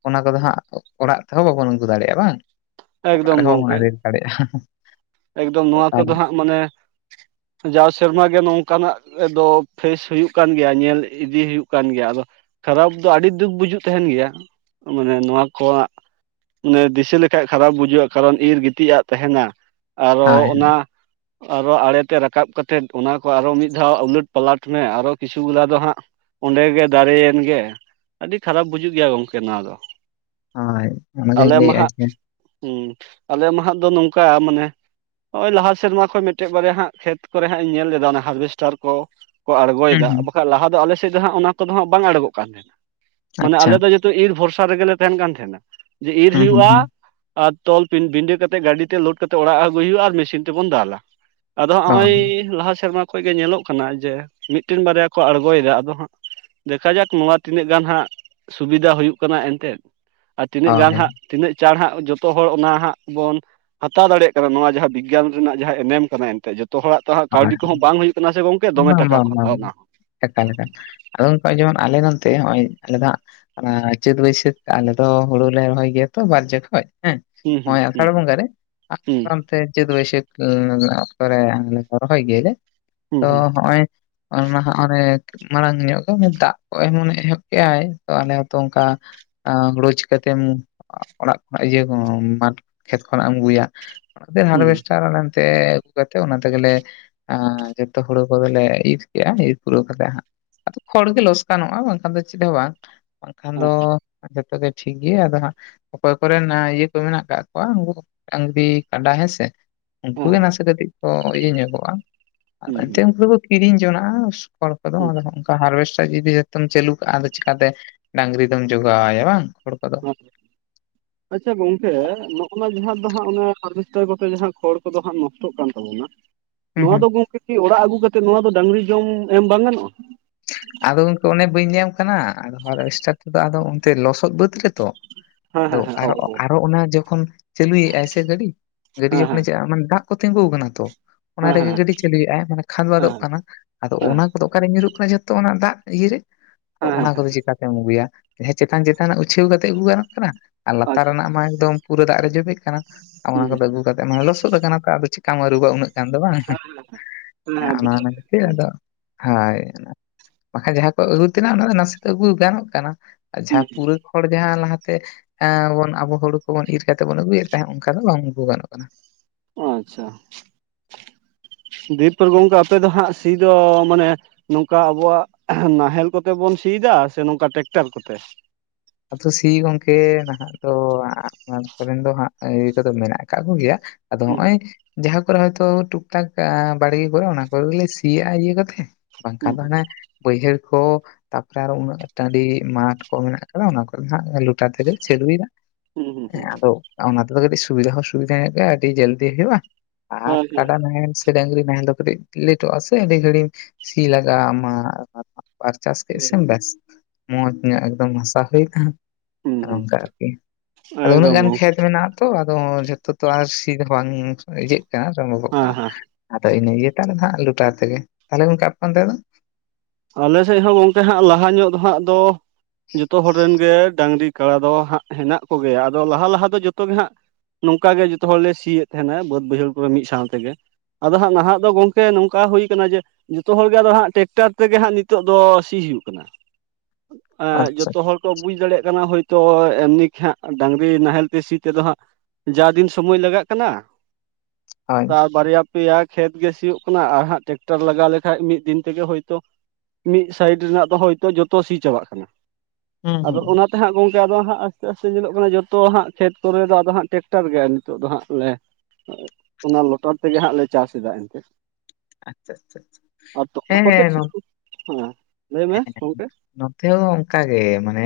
ᱚᱱᱟ ᱠᱚᱫᱚ ᱦᱟᱸᱜ ᱚᱲᱟᱜ ᱛᱮᱦᱚᱸ ᱵᱟᱵᱚᱱ ᱟᱹᱜᱩ ᱫᱟᱲᱮᱭᱟᱜᱼᱟ ᱵᱟᱝ᱾ ᱚ ᱮᱠᱫᱚᱢ ᱨᱮ ᱜᱚᱝᱠᱮ ᱦᱱᱟ ᱥᱟ <inaudible> ᱮᱠᱫᱚᱢ ᱱᱚᱣᱟ ᱠᱚᱫᱚ ᱦᱟᱸᱜ ᱢᱟᱱᱮ <unintelligible> ᱡᱟᱣ ᱥᱮᱨᱢᱟ ᱜᱮ ᱱᱚᱝᱠᱟᱱᱟᱜ ᱫᱚ ᱯᱷᱮᱥ ᱦᱩᱭᱩᱜ ᱠᱟᱱ ᱜᱮᱭᱟ ᱧᱮᱞ ᱤᱫᱤ ᱦᱩᱭᱩᱜ ᱠᱟᱱ ᱜᱮᱭᱟ ᱟᱫᱚ ᱠᱷᱟᱨᱟᱯ ᱫᱚ ᱟᱹᱰᱤ ᱫᱩᱠ ᱵᱩᱡᱩᱜ ᱛᱟᱦᱮᱱ ᱜᱮᱭᱟ ᱢᱟᱱᱮ ᱱᱚᱣᱟ ᱠᱚᱣᱟᱜ ᱢᱟᱱᱮ ᱫᱤᱥᱟᱹ ᱞᱮᱠᱷᱟᱡ ᱠᱷᱟᱨᱟᱯ ᱵᱩᱡᱟᱹᱜᱼᱟ ᱠᱟᱨᱚᱱ ᱤᱨ ᱜᱤᱛᱤᱡᱟᱜ ᱛᱟᱦᱮᱱᱟ ᱟᱨᱚ ᱦᱳᱭ ᱚᱱᱟ ᱟᱨᱚ ᱟᱲᱮ ᱛᱮ ᱨᱟᱠᱟᱵ ᱠᱟᱛᱮᱫ ᱚᱱᱟ ᱠᱚ ᱟᱨᱚ ᱢᱤᱫ ᱫᱷᱟᱣ ᱟᱞᱟᱹᱴ ᱯᱟᱞᱟᱴ ᱢᱮ ᱟᱨᱚ ᱠᱤᱪᱷᱩ ᱜᱩᱞᱟ ᱫᱚ ᱦᱟᱸᱜ ᱚᱸᱰᱮ ᱜᱮ ᱫᱟᱨᱮᱭ ᱮᱱ ᱜᱮ ᱟᱹᱰᱤ ᱠᱷᱟᱨᱟᱯ ᱵᱩᱡᱩᱜ ᱜᱮᱭᱟ ᱜᱚᱢᱠᱮ ᱱᱚᱣᱟ ᱫᱚ᱾ ᱦᱳᱭ ᱚᱱᱟᱜᱤᱧ ᱟᱞᱮ ᱢᱟ ᱞᱟᱹᱭᱮᱫᱼᱟ ᱦᱟᱜ ᱡᱮ ᱦᱩᱸ ᱟᱞᱮ ᱢᱟ ᱦᱟᱜ ᱫᱚ ᱱᱚᱝᱠᱟ ᱢᱟᱱᱮ ᱱᱚᱜᱼᱚᱭ ᱞᱟᱦᱟ ᱥᱮᱨᱢᱟ ᱠᱷᱚᱱ ᱢᱤᱫᱴᱮᱡ ᱵᱟᱨᱭᱟ ᱦᱟᱸᱜ ᱠᱷᱮᱛ ᱠᱚᱨᱮ ᱦᱟᱸᱜ ᱤᱧ ᱧᱮᱞ ᱞᱮᱫᱟ ᱚᱱᱟ ᱦᱟᱨᱵᱷᱮᱥᱴᱟᱨ ᱠᱚ ᱠᱚ ᱟᱬᱜᱚᱭ ᱦᱩᱸ ᱮᱫᱟ ᱦᱩᱸ ᱵᱟᱠᱷᱟᱱ ᱞᱟᱦᱟ ᱫᱚ ᱟᱞᱮ ᱥᱮᱫ ᱫᱚ ᱦᱟᱸᱜ ᱚᱱᱟ ᱠᱚᱫᱚ ᱦᱟᱸᱜ ᱵᱟᱝ ᱟᱬᱜᱚᱜ ᱠᱟᱱ ᱛᱟᱦᱮᱱᱟ ᱢᱟᱱᱮ ᱟᱪᱪᱷᱟ ᱟᱞᱮ ᱫᱚ ᱡᱚ ᱛᱚ ᱤᱨ ᱵᱷᱚᱨᱥᱟ ᱨᱮᱜᱮᱞᱮ ᱛᱟᱦᱮᱱ ᱠᱟᱱ ᱛᱟᱦᱮᱱᱟ ᱡᱮ ᱤᱨ ᱦᱩᱸ ᱦᱩᱸ ᱦᱩᱭᱩᱜᱼᱟ ᱦᱩᱸ ᱟᱨ ᱛᱚᱞ ᱵᱤᱸᱰᱟᱹ ᱠᱟᱛᱮᱫ ᱜᱟᱹᱰᱤ ᱛᱮ ᱞᱳᱰ ᱠᱟᱛᱮᱫ ᱚᱲᱟᱜ ᱟᱹᱜᱩᱭ ᱦᱩᱭᱩᱜᱼᱟ ᱟᱨ ᱢᱮᱥᱤᱱ ᱛᱮᱵᱚᱱ ᱫᱟᱞᱟ᱾ ᱟᱫᱚ ᱦᱟᱸᱜ ᱱᱚᱜᱼᱚᱭ ᱦᱚᱸ ᱞᱟᱦᱟ ᱥᱮᱨᱢᱟ ᱠᱷᱚᱱ ᱜᱮ ᱧᱮᱞᱚᱜ ᱠᱟᱱᱟ ᱡᱮ ᱢᱤᱫᱴᱮᱱ ᱵᱟᱨᱭᱟ ᱠᱚ ᱟᱬᱜᱚᱭ ᱮᱫᱟ ᱟᱫᱚ ᱦᱟᱸᱜ ᱫᱮᱠᱷᱟ ᱡᱟᱠ ᱱᱚᱣᱟ ᱛᱤᱱᱟᱹᱜ ᱜᱟᱱ ᱦᱟᱸᱜ ᱥᱩᱵᱤᱫᱷᱟ ᱦᱩᱭᱩᱜ ᱠᱟᱱᱟ ᱮᱱ ᱛᱮᱫ, ᱟᱨ ᱛᱤᱱᱟᱹᱜ ᱜᱟᱱ ᱦᱳᱭ ᱦᱟᱸᱜ ᱛᱤᱱᱟᱹᱜ ᱪᱟᱬ ᱦᱟᱸᱜ ᱡᱚᱛᱚ ᱦᱚᱲ ᱚᱱᱟ ᱦᱟᱸᱜ ᱵᱚᱱ ᱦᱟᱛᱟᱣ ᱫᱟᱲᱮᱭᱟᱜ ᱠᱟᱱᱟ ᱱᱚᱣᱟ ᱡᱟᱦᱟᱸ ᱵᱤᱜᱽᱜᱟᱱ ᱨᱮᱱᱟᱜ ᱡᱟᱦᱟᱸ ᱮᱱᱮᱢ ᱠᱟᱱᱟ ᱮᱱᱛᱮᱫ ᱡᱚᱛᱚ ᱦᱚᱲᱟᱜ ᱛᱚ ᱦᱟᱸᱜ ᱦᱳᱭ ᱠᱟᱹᱣᱰᱤ ᱠᱚ ᱦᱚᱸ ᱵᱟᱝ ᱦᱩᱭᱩᱜ ᱠᱟᱱᱟ ᱥᱮ ᱜᱚᱝᱠᱮ ᱫᱚᱢᱮ ᱵᱟᱝ ᱴᱟᱠᱟ ᱵᱟᱝ ᱠᱚ ᱵᱟᱝ ᱦᱟᱛᱟᱣ ᱫᱟ᱾ ᱮᱠᱟᱞ ᱮᱠᱟᱞ ᱟᱫᱚ ᱚᱱᱠᱟ ᱡᱮᱢᱚᱱ ᱟᱞᱮ ᱱᱚᱱᱛᱮ ᱱᱚᱜᱼᱚᱭ ᱟᱞᱮ ᱫᱚ ᱦᱟᱸᱜ ᱚᱱᱟ ᱪᱟᱹᱛ ᱵᱟᱹᱭᱥᱟᱹᱠᱷ ᱟᱞᱮ ᱫᱚ ᱦᱩᱲᱩ ᱞᱮ ᱨᱚᱦᱚᱭ ᱜᱮᱭᱟ ᱛᱚ ᱵᱟᱨ ᱡᱚᱠᱷᱚᱡ ᱦᱮᱸ ᱦᱚᱸ ᱦᱩᱸ ᱱᱚᱜᱼᱚᱭ ᱦᱩᱸ ᱟᱥᱟᱲ ᱵᱚᱸᱜᱟ ᱨᱮ ᱟᱨ ᱦᱩᱸ ᱚᱱᱛᱮ ᱪᱟᱹᱛ ᱵᱟᱹᱭᱥᱟᱹᱠᱷ ᱚᱠᱛᱚ ᱨᱮ ᱨᱚᱦᱚᱭ ᱜᱮᱭᱟ ᱞᱮ ᱛᱚ ᱦᱩᱸ ᱦᱚᱜᱼᱚᱭ <unintelligible> ᱚᱱᱮ ᱢᱟᱲᱟᱝ ᱧᱚᱜ ᱜᱮ ᱫᱟᱜ ᱠᱚ ᱮᱢᱚᱱᱮ ᱮᱦᱚᱵ ᱠᱮᱜᱼᱟᱭ ᱛᱚ ᱟᱞᱮ ᱦᱚᱸᱛᱚ ᱚᱱᱠᱟ ᱦᱩᱲᱩ ᱪᱤᱠᱟᱹ ᱛᱮᱢ ᱚᱲᱟᱜ ᱠᱷᱚᱱᱟᱜ ᱤᱭᱟᱹ ᱢᱟᱴᱷ ᱠᱷᱮᱛ ᱠᱷᱚᱱᱟᱜ ᱮᱢ ᱟᱹᱜᱩᱭᱟ, ᱚᱱᱟ ᱛᱮ ᱦᱩᱸ ᱦᱟᱨᱵᱮᱥᱴᱟᱨ ᱟᱞᱮ ᱚᱱᱛᱮ ᱟᱹᱜᱩ ᱠᱟᱛᱮᱜ ᱚᱱᱟ ᱛᱮᱜᱮ ᱞᱮ ᱮᱸ ᱡᱚᱛᱚ ᱦᱩᱲᱩ ᱠᱚᱫᱚᱞᱮ ᱤᱨ ᱠᱮᱜᱼᱟ ᱤᱨ ᱯᱩᱨᱟᱹᱣ ᱠᱟᱛᱮᱜ ᱦᱟᱸᱜ ᱟᱫᱚ ᱠᱷᱚᱲ ᱜᱮ ᱞᱚᱥᱠᱟᱱᱚᱜᱼᱟ ᱵᱟᱝ ᱠᱷᱟᱱ ᱫᱚ ᱪᱮᱫ ᱦᱚᱸ ᱵᱟᱝ ᱵᱟᱝ ᱠᱷᱟᱱ ᱫᱚ ᱡᱚᱛᱚ ᱜᱮ ᱴᱷᱤᱠ ᱜᱮᱭᱟ ᱟᱫᱚ ᱦᱟᱸᱜ ᱚᱠᱚᱭ ᱠᱚ ᱨᱮᱱ ᱤᱭᱟᱹ ᱠᱚ ᱢᱮᱱᱟᱜ ᱟᱠᱟᱜ ᱠᱚᱣᱟ ᱩᱱᱠᱩ ᱰᱟᱹᱝᱨᱤ ᱠᱟᱰᱟ ᱦᱮᱸ ᱥᱮ, ᱦᱩᱸ ᱩᱱᱠᱩ ᱦᱩᱸ ᱜᱮ ᱱᱟᱥᱮ ᱠᱟᱹᱴᱤᱡ ᱠᱚ ᱤᱭᱟᱹ ᱧᱚᱜᱚᱜᱼᱟ ᱦᱮᱸ ᱟᱫᱚ ᱦᱮᱸ ᱮᱱᱛᱮᱫ ᱩᱱᱠᱩ ᱫᱚ ᱠᱚ ᱠᱤᱨᱤᱧ ᱡᱚᱱᱟᱜᱼᱟ ᱠᱷᱚᱲ ᱠᱚᱫᱚ ᱦᱮᱸ ᱟᱫᱚ ᱦᱟᱸᱜ ᱦᱟᱨᱵᱷᱮᱥᱴᱟᱨ ᱡᱩᱫᱤ ᱡᱷᱚᱛᱚᱢ ᱪᱟᱹᱞᱩ ᱠᱟᱜᱼᱟ ᱟᱫᱚ ᱪᱤᱠᱟᱹ ᱛᱮ ᱰᱟᱝᱨᱤ ᱫᱚᱢ ᱡᱚᱜᱟᱣᱟᱭᱟ ᱵᱟᱝ ᱦᱚᱲ ᱠᱚ ᱫᱚ ᱦᱮᱸ <inaudible> ᱟᱪᱪᱷᱟ ᱜᱚᱝᱠᱮ ᱱᱚᱜᱼᱚ ᱱᱚᱣᱟ ᱡᱟᱦᱟᱸ ᱫᱚ ᱦᱟᱸᱜ ᱚᱱᱮ ᱦᱟᱨᱵᱷᱮᱥᱴᱟᱨ ᱠᱚᱛᱮ ᱡᱟᱦᱟᱸ ᱠᱷᱚᱲ ᱠᱚᱫᱚ ᱦᱟᱸᱜ ᱱᱚᱥᱴᱚᱜ ᱠᱟᱱ <unintelligible> ᱦᱩᱸ ᱱᱚᱣᱟ ᱦᱩᱸ ᱫᱚ ᱜᱚᱢᱠᱮ ᱠᱤ ᱚᱲᱟᱜ ᱟᱹᱜᱩ ᱠᱟᱛᱮ ᱱᱚᱣᱟ ᱫᱚ ᱰᱟᱝᱨᱤ ᱡᱚᱢ ᱮᱢ ᱵᱟᱝ ᱜᱟᱱᱚᱜᱼᱟ? ᱟᱫᱚ ᱜᱚᱢᱠᱮ ᱚᱱᱮ ᱵᱟᱹᱧ ᱞᱟᱹᱭ ᱟᱢ ᱠᱟᱱᱟ ᱟᱫᱚ ᱮᱥᱴᱟᱨ ᱨᱮᱫᱚ ᱟᱫᱚ ᱚᱱᱛᱮ ᱞᱚᱥᱚᱫ ᱵᱟᱹᱫ ᱨᱮᱛᱚ ᱦᱮᱸ ᱟᱫᱚ ᱦᱮᱸ ᱦᱮᱸ ᱚ ᱟᱨᱚ ᱚ ᱟᱨᱚ ᱚᱱᱟ ᱡᱚᱠᱷᱚᱱ ᱪᱟᱹᱞᱩᱭ ᱮᱫᱼᱟᱭ ᱥᱮ ᱜᱟᱹᱰᱤ ᱜᱟᱹᱰᱤ ᱦᱮᱸ ᱡᱚᱠᱷᱚᱱᱮ ᱦᱮᱸ ᱪᱟᱞ ᱫᱟᱜᱼᱼ ᱛᱤᱸᱜᱩ ᱟᱠᱟᱱᱟ ᱛᱚ ᱚᱱᱟ ᱦᱮᱸ ᱦᱮᱸ ᱦᱮᱸ ᱨᱮᱜᱮ ᱦᱮᱸ ᱜᱟᱹᱰᱤ ᱪᱟᱹᱞᱩᱭ ᱮᱫ ᱟᱭ ᱢᱟᱱᱮ ᱠᱷᱟᱫ ᱵᱟᱫᱚᱜ ᱠᱟᱱᱟ ᱟᱫᱚ ᱦᱮᱸ ᱚᱱᱟ ᱠᱚᱫᱚ ᱚᱠᱟ ᱨᱮ ᱧᱩᱨᱩᱜ ᱠᱟᱱᱟ ᱡᱚᱛᱚ ᱚᱱᱟ ᱫᱟᱜ ᱤᱭᱟᱹᱨᱮ ᱟᱫᱚ ᱦᱮᱸ ᱦᱮᱸ ᱚᱱᱟ ᱠᱚᱫᱚ ᱦᱮᱸ ᱪᱤᱠᱟ ᱛᱮᱢ ᱟᱹᱜᱩᱭᱟ᱾ ᱦᱮᱸ ᱪᱮᱛᱟᱱ ᱪᱮᱛᱟᱱᱟᱜ ᱩᱪᱷᱟᱹᱣ ᱠᱟᱛᱮ ᱟᱹᱜᱩ ᱜᱟᱱᱚᱜ ᱠᱟᱱᱟ, ᱟᱨ ᱞᱟᱛᱟᱨ ᱟᱪᱪᱷᱟ ᱨᱮᱱᱟᱜ ᱟᱪᱪᱷᱟ ᱢᱟ ᱮᱠᱫᱚᱢ ᱯᱩᱨᱟᱹ ᱫᱟᱜ ᱨᱮ ᱡᱚᱵᱮᱜ ᱠᱟᱱᱟ ᱚᱱᱟ ᱠᱚᱫᱚ ᱦᱮᱸ ᱟᱹᱜᱩ ᱠᱟᱛᱮᱫ ᱱᱚᱣᱟ ᱞᱚᱥᱚᱫ ᱟᱠᱟᱱᱟ ᱚᱠᱟ ᱟᱫᱚ ᱪᱮᱠᱟᱢ ᱟᱹᱨᱩᱵᱟ ᱩᱱᱟᱹᱜ ᱠᱟᱱ ᱫᱚ ᱵᱟᱝ ᱦᱮᱸ ᱦᱮᱸ ᱚᱱᱟ ᱵᱩᱡᱷᱟᱹᱣ ᱠᱷᱟᱛᱤᱨ ᱟᱫᱚ ᱦᱳᱭ <unintelligible> ᱵᱟᱠᱷᱟᱱ ᱡᱟᱦᱟᱸ ᱠᱚ ᱟᱹᱜᱩ ᱛᱮᱱᱟᱜ ᱚᱱᱟ ᱫᱚ ᱱᱟᱥᱮ ᱫᱚ ᱟᱹᱜᱩ ᱜᱟᱱᱚᱜ ᱠᱟᱱᱟ ᱟᱨ ᱦᱩᱸ ᱡᱟᱦᱟᱸ ᱯᱩᱨᱟᱹ ᱠᱷᱚᱲ ᱡᱟᱸᱦᱟ ᱞᱟᱦᱟ ᱮᱜ ᱮᱸ ᱵᱚᱱ ᱟᱵᱚ ᱦᱩᱲᱩ ᱠᱚᱵᱚᱱ ᱤᱨ ᱠᱟᱛᱮ ᱵᱚᱱ ᱟᱹᱜᱩᱭ ᱮᱫ ᱛᱟᱦᱮᱸᱫ ᱚᱱᱠᱟ ᱫᱚ ᱵᱟᱝ ᱟᱹᱜᱩ ᱜᱟᱱᱚᱜ ᱠᱟᱱᱟ ᱚ ᱟᱪᱪᱷᱟ <inaudible> ᱫᱤᱭᱮ ᱯᱚᱨ ᱜᱚᱝᱠᱮ ᱟᱯᱮ ᱫᱚ ᱦᱟᱸᱜ ᱥᱤ ᱫᱚ ᱢᱟᱱᱮ ᱱᱚᱝᱠᱟ ᱟᱵᱚᱣᱟᱜ ᱱᱟᱦᱮᱞ ᱠᱚᱛᱮ ᱵᱚᱱ ᱥᱤᱭ ᱮᱫᱟ ᱥᱮ ᱱᱚᱝᱠᱟ ᱴᱮᱠᱴᱟᱨ ᱠᱚ ᱛᱮ ᱟᱫᱚ ᱥᱤ ᱜᱚᱢᱠᱮ ᱱᱟᱦᱟᱜ ᱫᱚ ᱚᱱᱟ ᱠᱚᱨᱮᱱ ᱫᱚ ᱦᱟᱸᱜ ᱤᱭᱟᱹ ᱠᱚᱫᱚ ᱢᱮᱱᱟᱜ ᱟᱠᱟᱜ ᱠᱚ ᱜᱮᱭᱟ ᱾ ᱟᱫᱚ ᱦᱩᱸ ᱦᱚᱸᱜ-ᱚᱭ ᱡᱟᱦᱟᱸ ᱠᱚᱨᱮ ᱦᱚᱭᱛᱳ ᱴᱩᱠ ᱴᱟᱠ ᱵᱟᱲᱜᱮ ᱠᱚᱨᱮ ᱚᱱᱟ ᱠᱚᱨᱮ ᱜᱮ ᱥᱤᱭᱟᱜ-ᱟ ᱤᱭᱟᱹ ᱠᱟᱛᱮ, ᱵᱟᱝᱠᱷᱟᱱ ᱦᱩᱸ ᱫᱚ ᱦᱟᱱᱮ ᱵᱟᱹᱭᱦᱟᱹᱲ ᱠᱚ ᱛᱟᱯᱚᱨᱮ ᱟᱨ ᱩᱱᱟᱹᱜ ᱴᱟᱸᱹᱰᱤ ᱢᱟᱴᱷ ᱠᱚ ᱢᱮᱱᱟᱜ ᱟ ᱠᱟᱫᱟ ᱦᱟᱸᱜ ᱚᱱᱟ ᱠᱚ ᱦᱟᱸᱜ ᱞᱚᱴᱟᱨ ᱛᱮ ᱜᱮ ᱞᱮ ᱪᱟᱹᱞᱩᱭᱟ ᱦᱩᱸ ᱦᱩᱸ ᱦᱩᱸ ᱦᱮᱸ ᱦᱩᱸ ᱟᱫᱚ ᱚᱱᱟ ᱛᱮᱫᱚ ᱠᱟᱹᱴᱤᱡ ᱥᱩᱵᱤᱫᱟ ᱦᱚᱸ ᱥᱩᱵᱤᱫᱟ ᱧᱚᱜ ᱜᱮᱭᱟ ᱟᱹᱰᱤ ᱡᱚᱞᱫᱤ ᱦᱩᱭᱩᱜᱼᱟ ᱟᱨ ᱦᱮᱸ ᱠᱟᱰᱟ ‌ᱱᱟᱦᱮᱞ ᱥᱮ ᱰᱟᱝᱨᱤ ᱱᱟᱦᱮᱞ ᱫᱚ ᱠᱟᱹᱴᱤᱡ ᱞᱮᱴᱚᱜᱼᱟ ᱥᱮ ᱟᱹᱰᱤ ᱜᱷᱟᱹᱲᱤᱡ ᱥᱤ ᱞᱟᱜᱟᱣ ᱟᱢᱟ ᱾ ᱵᱟᱨ ᱪᱟᱥ ᱠᱮᱫ ᱦᱮᱸ ᱥᱮᱢ ᱵᱮᱥ ᱢᱚᱸᱡᱽ ᱧᱚᱜ ᱮᱠᱫᱚᱢ ᱦᱟᱥᱟ ᱦᱩᱭᱱᱟ ᱦᱩᱸ ᱾ ᱦᱩᱸ ᱱᱚᱝᱠᱟ ᱟᱨᱠᱤ ᱟᱫᱚ ᱩᱱᱟᱹᱜ ᱮᱠᱫᱚᱢ ᱜᱟᱱ ᱜᱚᱝᱠᱮ ᱠᱷᱮᱛ ᱢᱮᱱᱟᱜ ᱛᱚ ᱟᱫᱚ ᱡᱷᱚᱛᱚ ᱛᱚ ᱟᱨ ᱥᱤ ᱦᱚᱸ ᱵᱟᱝ ᱤᱡᱟᱹᱜ ᱠᱟᱱᱟ ᱥᱚᱢᱵᱷᱚᱵᱚᱜ ᱦᱮᱸ ᱠᱟᱱᱟ ᱦᱮᱸ ᱾ ᱟᱫᱚ ᱤᱱᱟᱹ ᱤᱭᱟᱹ ᱛᱟᱦᱚᱞᱮ ᱫᱚ ᱦᱟᱸᱜ ᱞᱚᱴᱟᱨ ᱛᱮᱜᱮ ᱛᱟᱦᱚᱞᱮ ᱜᱚᱝᱠᱮ ᱟᱨ ᱚᱱᱛᱮᱸ ᱫᱚ ᱟᱞᱮ ᱥᱮᱫ ᱦᱚᱸ ᱜᱚᱝᱠᱮ ᱦᱟᱸᱜ ᱞᱟᱦᱟ ᱧᱚᱜ ᱦᱟᱸᱜ ᱫᱚ ᱡᱚᱛᱚ ᱦᱚᱲ ᱨᱮᱱ ᱜᱮ ᱰᱟᱝᱨᱤ ᱠᱟᱲᱟ ᱫᱚ ᱦᱟᱸᱜ ᱦᱮᱱᱟᱜ ᱠᱚ ᱜᱮᱭᱟ ᱟᱫᱚ ᱞᱟᱦᱟ ᱞᱟᱦᱟ ᱫᱚ ᱡᱚᱛᱚ ᱜᱮ ᱦᱟᱸᱜ ᱱᱚᱝᱠᱟ ᱜᱮ ᱡᱚᱛᱚ ᱦᱚᱲᱞᱮ ᱥᱤᱭᱮᱫ ᱛᱟᱦᱮᱱᱟ ᱵᱟᱹᱫ ᱵᱟᱹᱭᱦᱟᱹᱲ ᱠᱚ ᱨᱮ ᱢᱤᱫ ᱥᱟᱶ ᱛᱮᱜᱮ ᱾ ᱟᱫᱚ ᱦᱟᱸᱜ ᱱᱟᱦᱟᱜ ᱫᱚ ᱜᱚᱝᱠᱮ ᱱᱚᱝᱠᱟ ᱦᱩᱭ ᱠᱟᱱᱟ ᱡᱮ ᱡᱚᱛᱚ ᱦᱚᱲᱜᱮ ᱟᱫᱚ ᱦᱟᱸᱜ ᱴᱮᱠᱴᱟᱨ ᱛᱮᱜᱮ ᱦᱟᱸᱜ ᱱᱤᱛᱚᱜ ᱫᱚ ᱥᱤ ᱦᱩᱭᱩᱜ ᱠᱟᱱᱟ ᱮᱸᱻ ᱟᱪᱪᱷᱟ ᱡᱚᱛᱚ ᱦᱚᱲ ᱠᱚ ᱵᱩᱡ ᱫᱟᱲᱮᱭᱟᱜ ᱠᱟᱱᱟ ᱦᱳᱭᱛᱳ ᱮᱢᱱᱤ ᱦᱟᱸᱜ ᱰᱟᱝᱝᱨᱤ ᱱᱟᱦᱮᱞ ᱛᱮ ᱥᱤ ᱛᱮᱫᱚ ᱦᱟᱸᱜ ᱡᱟ ᱫᱤᱱ ᱥᱚᱢᱚᱭ ᱞᱟᱜᱟᱜ ᱠᱟᱱᱟ ᱦᱳᱭ ᱾ ᱛᱟᱨ ᱵᱟᱨᱭᱟ ᱯᱮᱭᱟ ᱠᱷᱮᱛ ᱜᱮ ᱥᱤᱭᱳᱜ ᱠᱟᱱᱟ ᱟᱨ ᱦᱟᱸᱜ ᱴᱮᱠᱴᱟᱨ ᱞᱟᱜᱟᱣ ᱞᱮᱠᱟᱡ ᱢᱤᱫ ᱫᱤᱱ ᱛᱮᱜᱮ ᱦᱚᱭ- ᱢᱤᱫ ᱥᱟᱭᱤᱰ ᱨᱮᱱᱟᱜ ᱫᱚ ᱦᱳᱭᱛᱳ ᱡᱚᱛᱚ ᱥᱤ ᱪᱟᱵᱟᱜ ᱠᱟᱱᱟ, ᱦᱩᱸ ᱟᱫᱚ ᱦᱩᱸ ᱚᱱᱟ ᱦᱟᱸᱜ ᱜᱚᱢᱠᱮ ᱟᱫᱚ ᱦᱟᱸᱜ ᱟᱥᱛᱮ ᱟᱥᱛᱮ ᱧᱮᱞᱚᱜ ᱠᱟᱱᱟ ᱡᱚᱛᱚ ᱦᱟᱸᱜ ᱠᱷᱮᱛ ᱠᱚᱨᱮ ᱫᱚ ᱟᱫᱚ ᱦᱟᱸᱜ ᱴᱮᱠᱴᱟᱨ ᱜᱮ ᱱᱤᱛᱚᱜ ᱫᱚ ᱦᱟᱸᱜ ᱞᱮ <unintelligible> ᱚᱱᱟ ᱞᱚᱴᱟᱨ ᱛᱮᱜᱮ ᱦᱟᱸᱜ ᱞᱮ ᱪᱟᱥ ᱮᱫᱟ ᱮᱱᱛᱮ ᱾ ᱟᱪᱪᱷᱟ ᱟᱪᱪᱷᱟ ᱛᱚᱞᱟ ᱠᱚᱛᱮ ᱦᱮᱸ ᱱᱚ ᱥᱩᱫᱩ ᱦᱮᱸ ᱞᱟᱹᱭ ᱢᱮ ᱜᱚᱢᱠᱮ ᱾ ᱱᱚᱛᱮ ᱦᱚᱸ ᱚᱱᱠᱟ ᱜᱮ ᱢᱟᱱᱮ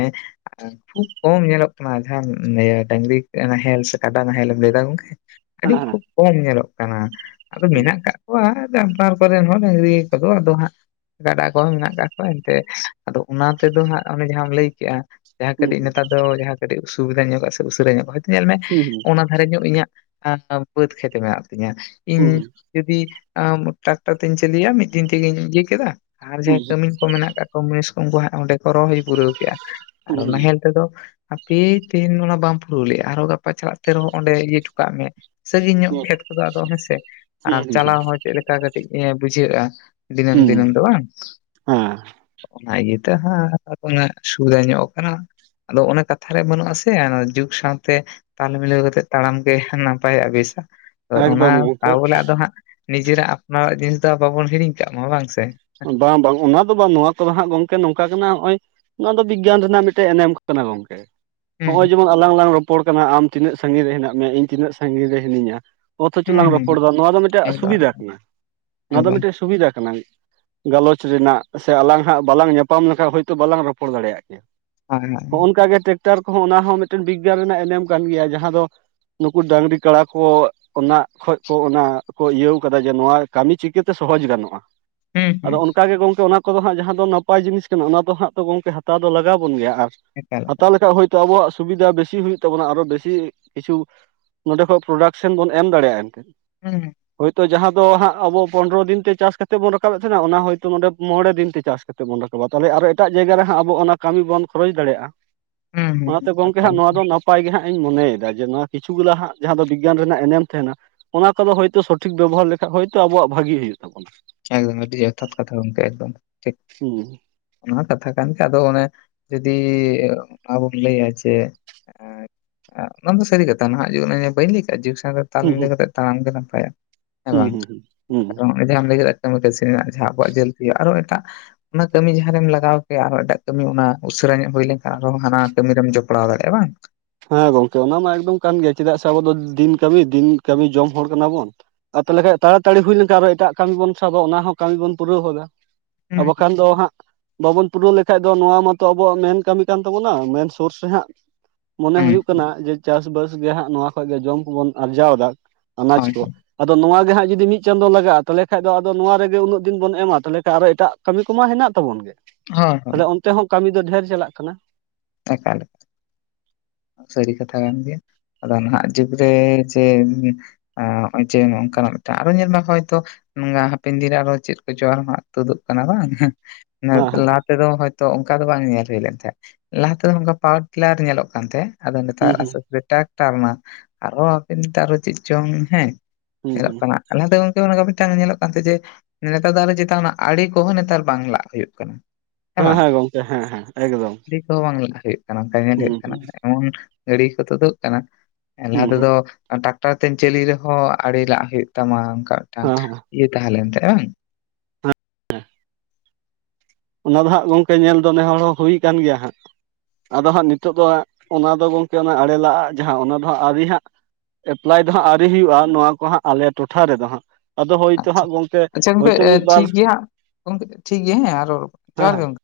ᱠᱷᱩᱵ ᱠᱚᱢ ᱧᱮᱞᱚᱜ ᱠᱟᱱᱟ ᱡᱟᱦᱟᱸ ᱤᱭᱟᱹ ᱰᱟᱝᱨᱤ ᱱᱟᱦᱮᱞ ᱥᱮ ᱠᱟᱰᱟ ᱱᱟᱦᱮᱞ ᱮᱢ ᱞᱟᱹᱭᱫᱟ ᱜᱚᱝᱠᱮ ᱾ ᱟᱹᱰᱤ ᱦᱮᱸ ᱦᱮᱸ ᱠᱷᱩᱵ ᱠᱚᱢ ᱧᱮᱞᱚᱜ ᱠᱟᱱᱟ ᱟᱫᱚ ᱦᱩᱸ ᱢᱮᱱᱟᱜ ᱟᱠᱟ ᱠᱚᱣᱟ, ᱡᱟᱱᱛᱷᱟᱲ ᱠᱚᱨᱮᱱ ᱦᱚᱲ ᱰᱟᱝᱨᱤ ᱠᱚᱫᱚ ᱟᱫᱚ ᱦᱟᱸᱜ ᱠᱟᱰᱟ ᱠᱚᱦᱚᱸ ᱢᱮᱱᱟᱜ ᱟᱠᱟᱫ ᱠᱚᱣᱟ ᱾ ᱮᱱᱛᱮ ᱟᱫᱚ ᱚᱱᱟ ᱛᱮᱫᱚ ᱦᱟᱸᱜ ᱚᱱᱮ ᱡᱟᱦᱟᱸᱟᱢ ᱞᱟᱹᱭ ᱠᱮᱜᱼᱟ ᱡᱟᱦᱟᱸ ᱦᱩᱸ ᱠᱟᱹᱴᱤᱡ ᱱᱮᱛᱟᱨ ᱡᱟᱦᱟᱸ ᱠᱟᱹᱴᱤᱡ ᱚᱥᱩᱵᱤᱫᱟ ᱧᱚᱜᱼᱟ ᱥᱮ ᱩᱥᱟᱹᱨᱟ ᱧᱚᱜᱼᱟ ᱦᱚᱭᱛᱳ ᱧᱮᱞ ᱢᱮ ᱦᱩᱸ ᱚᱱᱟ ᱫᱷᱟᱨᱮ ᱧᱚᱜ ᱤᱧᱟᱹᱜ ᱵᱟᱹᱫᱽ ᱠᱷᱮᱛ ᱢᱮᱱᱟᱜ ᱛᱤᱧᱟᱹ ᱦᱩᱸ ᱤᱧ ᱡᱩᱫᱤ ᱟᱸ ᱴᱨᱟᱠᱴᱟᱨ ᱛᱤᱧ ᱪᱟᱹᱞᱩᱭᱟ ᱢᱤᱫ ᱫᱤᱱ ᱛᱮᱜᱮᱧ ᱤᱭᱟᱹ ᱠᱮᱫᱟ ᱟᱨ ᱦᱩᱸ ᱦᱩᱸ ᱡᱟᱦᱟᱸ ᱠᱟᱹᱢᱤ ᱢᱮᱱᱟᱜ ᱠᱟᱜ ᱠᱚ ᱩᱱᱠᱩ ᱦᱟᱸᱜ ᱚᱸᱰᱮ ᱠᱚ ᱨᱚᱦᱚᱭ ᱦᱩᱭ ᱯᱩᱨᱟᱹᱣ ᱠᱮᱜ-ᱟ ᱟᱨ ᱦᱩᱸ ᱦᱩᱸ ᱦᱩᱸ ᱱᱟᱦᱮᱞ ᱛᱮᱫᱚ ᱦᱟᱯᱮ ᱛᱮᱦᱮᱧ ᱚᱱᱟ ᱵᱟᱢ ᱯᱩᱨᱟᱹᱣ ᱞᱮᱼᱟ ᱟᱨᱚᱸ ᱜᱟᱯᱟ ᱪᱟᱞᱟᱜ ᱛᱮ ᱟᱨᱦᱚᱸ ᱚᱸᱰᱮ ᱤᱭᱟᱹ ᱦᱚᱴᱚ ᱠᱟᱜ ᱢᱮ, ᱥᱟᱸᱹᱜᱤᱧ ᱧᱚᱜ ᱦᱩᱸ ᱠᱷᱮᱛ ᱠᱚᱫᱚ ᱟᱫᱚ ᱦᱮᱸ ᱥᱮ ᱟᱨ ᱦᱩᱸ ᱦᱩᱸ ᱦᱩᱸ ᱪᱟᱞᱟᱣ ᱦᱚᱸ ᱪᱮᱫ ᱞᱮᱠᱟ ᱠᱟᱹᱴᱤᱡ ᱵᱩᱡᱷᱟᱹᱜᱼᱟ ᱾ ᱫᱤᱱᱟᱹᱢ ᱦᱩᱸ ᱫᱤᱱᱟᱹᱢ ᱫᱚ ᱵᱟᱝ ᱾ ᱦᱮᱸ ᱚᱱᱟ ᱤᱭᱟᱹᱛᱮ ᱦᱟᱸᱜ ᱚᱱᱟ ᱥᱩᱵᱤᱫᱷᱟ ᱧᱚᱜ ᱠᱟᱱᱟ ᱾ ᱟᱫᱚ ᱚᱱᱟ ᱠᱟᱛᱷᱟ ᱨᱮ ᱵᱟᱹᱱᱩᱜ-ᱟ ᱥᱮ ᱡᱩᱜᱽ ᱥᱟᱶᱛᱮ ᱛᱟᱞ ᱢᱤᱞᱟᱹᱣ ᱠᱟᱛᱮᱜ ᱛᱟᱲᱟᱢ ᱜᱮ ᱱᱟᱯᱟᱭᱟᱜ ᱵᱮᱥᱟ ᱚᱱᱟ ᱮᱠᱫᱚᱢ ᱜᱚᱝᱠᱮ ᱵᱚᱞᱮ ᱟᱫᱚ ᱦᱟᱸᱜ ᱱᱤᱡᱮᱨᱟᱜ ᱟᱯᱱᱟᱨᱟᱜ ᱡᱤᱱᱤᱥ ᱫᱚ ᱵᱟᱵᱚᱱ ᱦᱤᱲᱤᱧ ᱠᱟᱜ ᱢᱟ ᱵᱟᱝ ᱥᱮ, ᱵᱟᱝ ᱵᱟᱝ ᱚᱱᱟ ᱫᱚ ᱵᱟᱝ ᱱᱚᱣᱟ ᱠᱚᱫᱚ ᱦᱟᱸᱜ ᱜᱚᱝᱠᱮ ᱱᱚᱝᱠᱟ ᱠᱟᱱᱟ ᱱᱚᱜᱼᱚᱭ ᱱᱚᱣᱟ ᱫᱚ ᱵᱤᱜᱽᱜᱟᱱ ᱨᱮᱱᱟᱜ ᱢᱤᱫᱴᱮᱱ ᱮᱱᱮᱢ ᱠᱟᱱᱟ ᱜᱚᱝᱠᱮ ᱾ ᱦᱩᱸ ᱱᱚᱜᱼᱚᱭ ᱡᱮᱢᱚᱱ ᱟᱞᱟᱝ ᱞᱟᱝ ᱨᱚᱯᱚᱲ ᱠᱟᱱᱟ ᱟᱢ ᱛᱤᱱᱟᱹᱜ ᱥᱟᱺᱜᱤᱧ ᱨᱮ ᱦᱮᱱᱟᱜ ᱢᱮᱭᱟ ᱤᱧ ᱛᱤᱱᱟᱹᱜ ᱥᱟᱺᱜᱤᱧ ᱨᱮ ᱦᱤᱱᱟᱹᱧᱟ, ᱚᱛᱷᱚᱪᱚ ᱦᱩᱸ ᱞᱟᱝ ᱦᱩᱸ ᱨᱚᱯᱚᱲᱫᱟ ᱱᱚᱣᱟ ᱫᱚ ᱢᱤᱫᱴᱟᱝ ᱮᱠᱫᱚᱢ ᱥᱩᱵᱤᱫᱷᱟ ᱠᱟᱱᱟ, ᱱᱚᱣᱟ ᱫᱚ ᱮᱠᱫᱚᱢ ᱢᱤᱫᱴᱮᱱ ᱥᱩᱵᱤᱫᱷᱟ ᱠᱟᱱᱟ ᱾ ᱜᱟᱞᱚᱪ ᱨᱮᱱᱟᱜ ᱥᱮ ᱟᱞᱟᱝ ᱦᱟᱸᱜ ᱵᱟᱞᱟᱝ ᱧᱟᱯᱟᱢ ᱞᱮᱠᱷᱟᱱ ᱦᱚᱭᱛᱳ ᱵᱟᱞᱟᱝ ᱨᱚᱯᱚᱲ ᱫᱟᱲᱮᱭᱟᱜᱼᱟ ᱜᱮᱭᱟ ᱦᱳᱭ ᱾ ᱦᱳᱭ ᱦᱚᱜᱼᱚ ᱱᱚᱝᱠᱟ ᱜᱮ ᱴᱨᱟᱠᱴᱟᱨ ᱠᱚᱦᱚᱸ ᱚᱱᱟ ᱦᱚᱸ ᱢᱤᱫᱴᱮᱱ ᱵᱤᱜᱽᱜᱟᱱ ᱨᱮᱱᱟᱜ ᱮᱱᱮᱢ ᱠᱟᱱ ᱜᱮᱭᱟ ᱡᱟᱦᱟᱸ ᱫᱚ ᱱᱩᱠᱩ ᱰᱟᱝᱨᱤ ᱠᱟᱲᱟ ᱠᱚ ᱚᱱᱟ ᱠᱷᱚᱡ ᱠᱚ ᱚᱱᱟ ᱠᱚ ᱤᱭᱟᱹᱣ ᱟᱠᱟᱫᱟ ᱡᱮ, ᱱᱚᱣᱟ ᱠᱟᱹᱢᱤ ᱪᱤᱠᱟᱹᱛᱮ ᱥᱚᱦᱚᱡᱽ ᱜᱟᱱᱚᱜᱼᱟ ᱾ ᱦᱩᱸ ᱟᱫᱚ ᱦᱩᱸ ᱚᱱᱠᱟᱜᱮ ᱜᱚᱢᱠᱮ ᱚᱱᱟ ᱠᱚᱫᱚ ᱦᱟᱸᱜ ᱡᱟᱦᱟᱸ ᱫᱚ ᱱᱟᱯᱟᱭ ᱡᱤᱱᱤᱥ ᱠᱟᱱᱟ, ᱚᱱᱟ ᱫᱚ ᱦᱟᱸᱜ ᱛᱚ ᱜᱚᱢᱠᱮ ᱦᱟᱛᱟᱣ ᱫᱚ ᱞᱟᱜᱟᱣ ᱵᱚᱱ ᱜᱮᱭᱟ ᱾ ᱟᱨᱼᱼ ᱮᱠᱟᱞ ᱦᱟᱛᱟᱣ ᱮᱠᱟᱞ ᱞᱮᱠᱷᱟᱡ ᱦᱚᱭᱛᱳ ᱟᱵᱚᱣᱟᱜ ᱥᱩᱵᱤᱫᱷᱟ ᱵᱮᱥᱤ ᱦᱩᱭᱩᱜ ᱛᱟᱵᱚᱱᱟ, ᱟᱨᱚ ᱵᱮᱥᱤ ᱠᱤᱪᱷᱩ ᱱᱚᱸᱰᱮ ᱠᱷᱚᱡ ᱯᱨᱚᱰᱟᱠᱥᱮᱱ ᱵᱚᱱ ᱮᱢ ᱫᱟᱲᱮᱭᱟᱜᱼᱟ ᱮᱱᱛᱮᱫ ᱾ ᱦᱩᱸ ᱾ ᱦᱚᱭᱛᱳ ᱡᱟᱦᱟᱸ ᱫᱚ ᱦᱟᱸᱜ ᱟᱵᱚ ᱯᱚᱱᱨᱚ ᱫᱤᱱ ᱛᱮ ᱪᱟᱥ ᱠᱟᱛᱮ ᱵᱚᱱ ᱨᱟᱠᱟᱵ ᱨᱟᱠᱟᱵᱮᱫ ᱛᱟᱦᱮᱱᱟ ᱚᱱᱟ ᱦᱳᱭᱛᱳ ᱚᱸᱰᱮ ᱢᱚᱬᱮ ᱫᱤᱱ ᱛᱮ ᱪᱟᱥ ᱠᱟᱛᱮᱫ ᱵᱚᱱ ᱨᱟᱠᱟᱵᱟ, ᱛᱟᱦᱚᱞᱮ ᱟᱨ ᱮᱴᱟᱜ ᱡᱟᱭᱜᱟ ᱨᱮ ᱦᱟᱸᱜ ᱟᱵᱚ ᱚᱱᱟ ᱠᱟᱹᱢᱤ ᱵᱚᱱ ᱠᱷᱚᱨᱚᱪ ᱫᱟᱲᱮᱭᱟᱜᱼᱟ ᱦᱩᱸ ᱾ ᱚᱱᱟᱛᱮ ᱦᱩᱸ ᱜᱚᱝᱠᱮ ᱮᱠᱟᱞ ᱦᱟᱸᱜ ᱱᱚᱣᱟ ᱫᱚ ᱱᱟᱯᱟᱭ ᱱᱟᱯᱟᱭ ᱜᱮ ᱦᱟᱸᱜ ᱤᱧ ᱢᱚᱱᱮᱭᱮᱫᱟ, ᱡᱮ ᱱᱚᱣᱟ ᱠᱤᱪᱷᱩ ᱜᱩᱞᱟ ᱦᱟᱸᱜ ᱡᱟᱦᱟᱸ ᱫᱚ ᱵᱤᱜᱽᱜᱟᱱ ᱨᱮᱱᱟᱜ ᱮᱱᱮᱢ ᱛᱟᱦᱮᱱᱟᱼᱼ ᱚᱱᱟ ᱠᱚᱫᱚ ᱦᱚᱭᱛᱳ ᱥᱚᱴᱷᱤᱠ ᱵᱮᱵᱚᱦᱟᱨ ᱞᱮᱠᱷᱟᱡ ᱦᱚᱭᱛᱳ ᱟᱵᱚᱣᱟᱜ ᱵᱷᱟᱹᱜᱤ ᱦᱩᱭᱩᱜ ᱛᱟᱵᱚᱱᱟ ᱾ ᱮᱠᱫᱚᱢ ᱟᱹᱰᱤ ᱡᱚᱛᱷᱟᱛ ᱠᱟᱛᱷᱟ ᱜᱚᱢᱠᱮ ᱮᱫᱚᱢ ᱴᱷᱤᱠ ᱾ ᱦᱩᱸ ᱾ ᱚᱱᱟ ᱦᱚᱸ ᱠᱟᱛᱷᱟ ᱠᱟᱱ ᱜᱮ ᱟᱫᱚ ᱚᱱᱮ, ᱡᱩᱫᱤ ᱚᱱᱟ ᱵᱚᱱ ᱞᱟᱹᱭᱟ ᱡᱮ ᱮᱯ ᱚᱱᱟ ᱫᱚ ᱥᱟᱹᱨᱤ ᱠᱟᱛᱷᱟ ᱱᱟᱦᱟᱜ ᱡᱩᱜᱽ ᱨᱮ ᱤᱧ ᱵᱟᱹᱧ ᱞᱟᱹᱭᱠᱟᱜ ᱡᱮ ᱡᱩᱜᱽ ᱥᱟᱱᱨᱮᱼᱼ ᱛᱟᱞ ᱦᱩᱸ ᱢᱤᱞᱟᱹᱣ ᱦᱩᱸ ᱠᱟᱛᱮᱜ ᱛᱟᱲᱟᱢ ᱜᱮ ᱱᱟᱯᱟᱭᱟ ᱦᱮᱸ ᱦᱩᱸ ᱵᱟᱝ, ᱦᱩᱸ ᱦᱩᱸ ᱠᱟᱨᱚᱱ ᱡᱟᱦᱟᱸᱢ ᱞᱟᱹᱭ ᱠᱮᱫᱟ ᱠᱟᱹᱢᱤ ᱠᱟᱹᱥᱱᱤ ᱡᱟᱦᱟᱸ ᱟᱵᱚᱣᱟᱜ ᱡᱟᱹᱞᱫᱤᱭᱟᱜ ᱟᱨᱚ ᱮᱴᱟᱜ ᱚᱱᱟ ᱠᱟᱹᱢᱤ ᱡᱟᱦᱟᱸ ᱨᱮᱢ ᱞᱟᱜᱟᱣ ᱠᱮᱭᱟ, ᱟᱨᱚᱸ ᱮᱴᱟᱜ ᱠᱟᱹᱢᱤ ᱚᱱᱟ ᱩᱥᱟᱹᱨᱟ ᱧᱚᱜ ᱦᱩᱭ ᱞᱮᱱᱠᱷᱟᱱ ᱟᱨᱚᱸ ᱦᱟᱱᱟ ᱠᱟᱹᱢᱤ ᱨᱮᱢ ᱡᱚᱯᱲᱟᱣ ᱫᱟᱲᱮᱭᱟᱜᱼᱟ ᱵᱟᱝ ᱾ ᱦᱮᱸ ᱜᱚᱝᱠᱮ, ᱚᱱᱟ ᱢᱟ ᱮᱠᱫᱚᱢ ᱠᱟᱱ ᱜᱮᱭᱟ ᱪᱮᱫᱟᱜ ᱥᱮ ᱟᱵᱚ ᱫᱚ ᱫᱤᱱ ᱠᱟᱹᱢᱤ, ᱫᱤᱱ ᱠᱟᱹᱢᱤ ᱡᱚᱢ ᱦᱚᱲ ᱠᱟᱱᱟ ᱵᱚᱱ ᱾ ᱟ ᱛᱟᱦᱞᱮᱠᱟᱡ ᱛᱟᱲᱟ ᱛᱟᱲᱤ ᱦᱩᱭ ᱞᱮᱱᱠᱷᱟᱱ ᱟᱨᱚ ᱮᱴᱟᱜ ᱠᱟᱹᱢᱤ ᱵᱚᱱ ᱥᱟᱵᱟ ᱚᱱᱟ ᱦᱚᱸ ᱠᱟᱹᱢᱤ ᱵᱚᱱ ᱯᱩᱨᱟᱹᱣ ᱦᱚᱫᱟ ᱾ ᱟ ᱦᱩᱸ ᱵᱟᱠᱷᱟᱱ ᱫᱚ ᱦᱟᱸᱜ ᱵᱟᱵᱚᱱ ᱯᱩᱨᱟᱹᱣ ᱞᱮᱠᱷᱟᱡ ᱫᱚ ᱱᱚᱣᱟ ᱢᱟᱛᱚ ᱟᱵᱚᱣᱟᱜ ᱢᱮᱱ ᱠᱟᱹᱢᱤ ᱠᱟᱱ ᱛᱟᱵᱚᱱᱟ, ᱢᱮᱱ ᱥᱩᱨᱥ ᱨᱮ ᱦᱟᱸᱜ ᱢᱚᱱᱮ ᱦᱩᱸ ᱦᱩᱭᱩᱜ ᱠᱟᱱᱟ ᱡᱮ ᱪᱟᱥ ᱵᱟᱥ ᱜᱮ ᱦᱟᱸᱜ ᱱᱚᱣᱟ ᱠᱷᱚᱡ ᱜᱮ ᱡᱚᱢ ᱠᱚᱵᱚᱱ ᱟᱨᱡᱟᱣ ᱮᱫᱟ ᱟᱱᱟᱡ ᱦᱳᱭ ᱠᱚ ᱟᱫᱚ ᱱᱚᱣᱟ ᱜᱮ ᱦᱟᱸᱜ ᱡᱩᱫᱤ ᱢᱤᱫ ᱪᱟᱸᱫᱳ ᱞᱟᱜᱟᱜᱼᱟ, ᱛᱟᱦᱚᱞᱮ ᱠᱷᱟᱱ ᱫᱚ ᱟᱫᱚ ᱱᱚᱣᱟ ᱨᱮᱜᱮ ᱩᱱᱟᱹᱜ ᱫᱤᱱ ᱵᱚᱱ ᱮᱢᱟ ᱛᱟᱦᱚᱞᱮ ᱠᱷᱟᱱ ᱟᱨᱚ ᱮᱴᱟᱜ ᱠᱟᱹᱢᱤ ᱠᱚᱢᱟ ᱦᱮᱱᱟᱜ ᱛᱟᱵᱚᱱ ᱜᱮ ᱾ ᱦᱚᱭ ᱦᱚᱭ ᱾ ᱚᱱᱛᱮ ᱦᱚᱸ ᱠᱟᱹᱢᱤ ᱫᱚ ᱰᱷᱮᱨ ᱪᱟᱞᱟᱜ ᱠᱟᱱᱟ ᱾ ᱛᱟᱠᱟᱲᱮ ᱾ ᱥᱟᱹᱨᱤ ᱠᱟᱛᱷᱟ ᱠᱟᱱ ᱜᱮᱭᱟ, ᱟᱫᱚ ᱱᱟᱜ ᱡᱩᱜᱽ ᱨᱮ ᱡᱮ ᱱᱚᱜᱼᱚᱭ ᱡᱮ ᱱᱚᱝᱠᱟ ᱱᱟᱜ ᱟᱨᱚ ᱧᱮᱞ ᱢᱮ ᱦᱚᱭᱛᱚ ᱱᱚᱣᱟ ᱦᱟᱯᱮᱱ ᱫᱤᱱ ᱨᱮ ᱟᱨᱚ ᱪᱮᱫ ᱠᱚᱪᱚ ᱟᱨᱚ ᱦᱟᱸᱜ ᱛᱩᱫᱩᱜ ᱠᱟᱱᱟ ᱵᱟᱝ ᱦᱮᱸ ᱾ ᱦᱮᱸ ᱞᱟᱦᱟ ᱛᱮᱫᱚ ᱦᱚᱭᱛᱚ ᱚᱱᱠᱟ ᱫᱚ ᱵᱟᱝ ᱧᱮᱞ ᱦᱩᱭ ᱞᱮᱱ ᱛᱟᱦᱮᱸᱫ, ᱞᱟᱦᱟ ᱛᱮᱫᱚ ᱚᱱᱠᱟ ᱯᱟᱣᱟᱨ ᱴᱤᱞᱟᱨ ᱧᱮᱞᱚᱜᱼᱼ ᱠᱟᱱ ᱛᱮ ᱟᱫᱚ ᱦᱩᱸ ᱱᱮᱛᱟᱨ ᱦᱩᱸ ᱟᱥᱮ ᱯᱟᱥᱮ ᱴᱨᱟᱠᱴᱟᱨ ᱮᱱᱟ ᱟᱨᱚ ᱱᱮᱛᱟᱨᱚ ᱪᱮᱫ ᱪᱚᱝ ᱦᱮᱸ ᱾ ᱦᱩᱸ ᱧᱮᱞᱚᱜ ᱦᱩᱸ ᱠᱟᱱᱟ ᱞᱟᱦᱟ ᱛᱮ ᱜᱚᱝᱠᱮ ᱚᱱᱠᱟ ᱢᱤᱫᱴᱟᱝ ᱧᱮᱞᱚᱜ ᱠᱟᱱᱛᱮ ᱡᱮ ᱱᱮᱛᱟᱨ ᱫᱚ ᱟᱨᱮ ᱪᱮᱛᱟᱱ ᱨᱮᱱᱟᱜ, ᱟᱲᱮ ᱠᱚᱦᱚᱸ ᱱᱮᱛᱟᱨ ᱵᱟᱝ ᱞᱟᱜ ᱦᱩᱭᱩᱜ ᱠᱟᱱᱟ ᱾ ᱦᱮᱸ ᱦᱮᱸ ᱜᱚᱝᱠᱮ, ᱦᱮᱸ ᱦᱮᱸ ᱮᱠᱫᱚᱢ ᱾ ᱛᱚ ᱵᱟᱝ ᱞᱟᱜ ᱦᱩᱭᱩᱜ ᱠᱟᱱᱟ ᱚᱱᱠᱟᱱ ᱧᱮᱞ ᱦᱩᱭᱩᱜᱼᱼ ᱮᱢᱚᱱ ᱜᱟᱹᱲᱤ ᱠᱚ ᱛᱩᱫᱩᱜ ᱠᱟᱱᱟ, ᱞᱟᱦᱟ ᱦᱩᱸ ᱦᱩᱸ ᱛᱮᱫᱚᱼᱼ ᱴᱟᱠᱴᱟᱨ ᱛᱮᱢ ᱪᱟᱞᱩᱭ ᱨᱮᱦᱚᱸ ᱟᱲᱮ ᱞᱟᱜ ᱦᱩᱭᱩᱜ ᱛᱟᱢᱟ ᱚᱱᱠᱟ ᱢᱤᱫᱴᱟᱝ ᱦᱮᱸ ᱦᱮᱸ ᱤᱭᱟᱹ ᱛᱟᱦᱮᱸ ᱞᱮᱱ ᱛᱟᱭ ᱵᱟᱝ ᱾ ᱚᱱᱟ ᱫᱚ ᱦᱟᱸᱜ ᱜᱚᱢᱠᱮ ᱧᱮᱞ ᱫᱚ ᱱᱮ ᱦᱚᱲ ᱦᱚᱸ ᱦᱩᱭ ᱠᱟᱱ ᱜᱮᱭᱟ ᱦᱟᱸᱜ ᱾ ᱟᱫᱚ ᱦᱟᱸᱜ ᱱᱤᱛᱚᱜ ᱫᱚ ᱚᱱᱟ ᱫᱚ ᱜᱚᱢᱠᱮ ᱚᱱᱟ ᱟᱲᱮ ᱞᱟᱜ ᱡᱟᱦᱟᱸ, ᱚᱱᱟ ᱫᱚ ᱦᱟᱸᱜ ᱟᱹᱣᱨᱤ ᱦᱟᱸᱜ ᱮᱯᱞᱟᱭ ᱫᱚ ᱦᱟᱸᱜ ᱟᱹᱣᱨᱤ ᱦᱩᱭᱩᱜᱼᱟ, ᱱᱚᱣᱟ ᱠᱚ ᱦᱟᱸᱜ ᱟᱞᱮ ᱴᱚᱴᱷᱟ ᱨᱮᱫᱚ ᱦᱟᱸᱜ ᱾ ᱟᱫᱚ ᱦᱳᱭᱛᱚ ᱟᱪᱪᱷᱟ ᱦᱟᱸᱜ ᱜᱚᱝᱠᱮ ᱟᱪᱪᱷᱟ ᱜᱚᱝᱠᱮ ᱦᱚᱳᱭᱛᱚ ᱢᱤᱫ ᱵᱟᱨ ᱴᱷᱤᱠ ᱜᱮᱭᱟ ᱦᱟᱸᱜ ᱜᱚᱝᱠᱮ ᱴᱷᱤᱠ ᱜᱮᱭᱟ ᱦᱮᱸ, ᱟᱨ ᱦᱮᱸ ᱦᱮᱸ ᱡᱚᱦᱟᱨ ᱜᱮ ᱜᱚᱝᱠᱮ᱾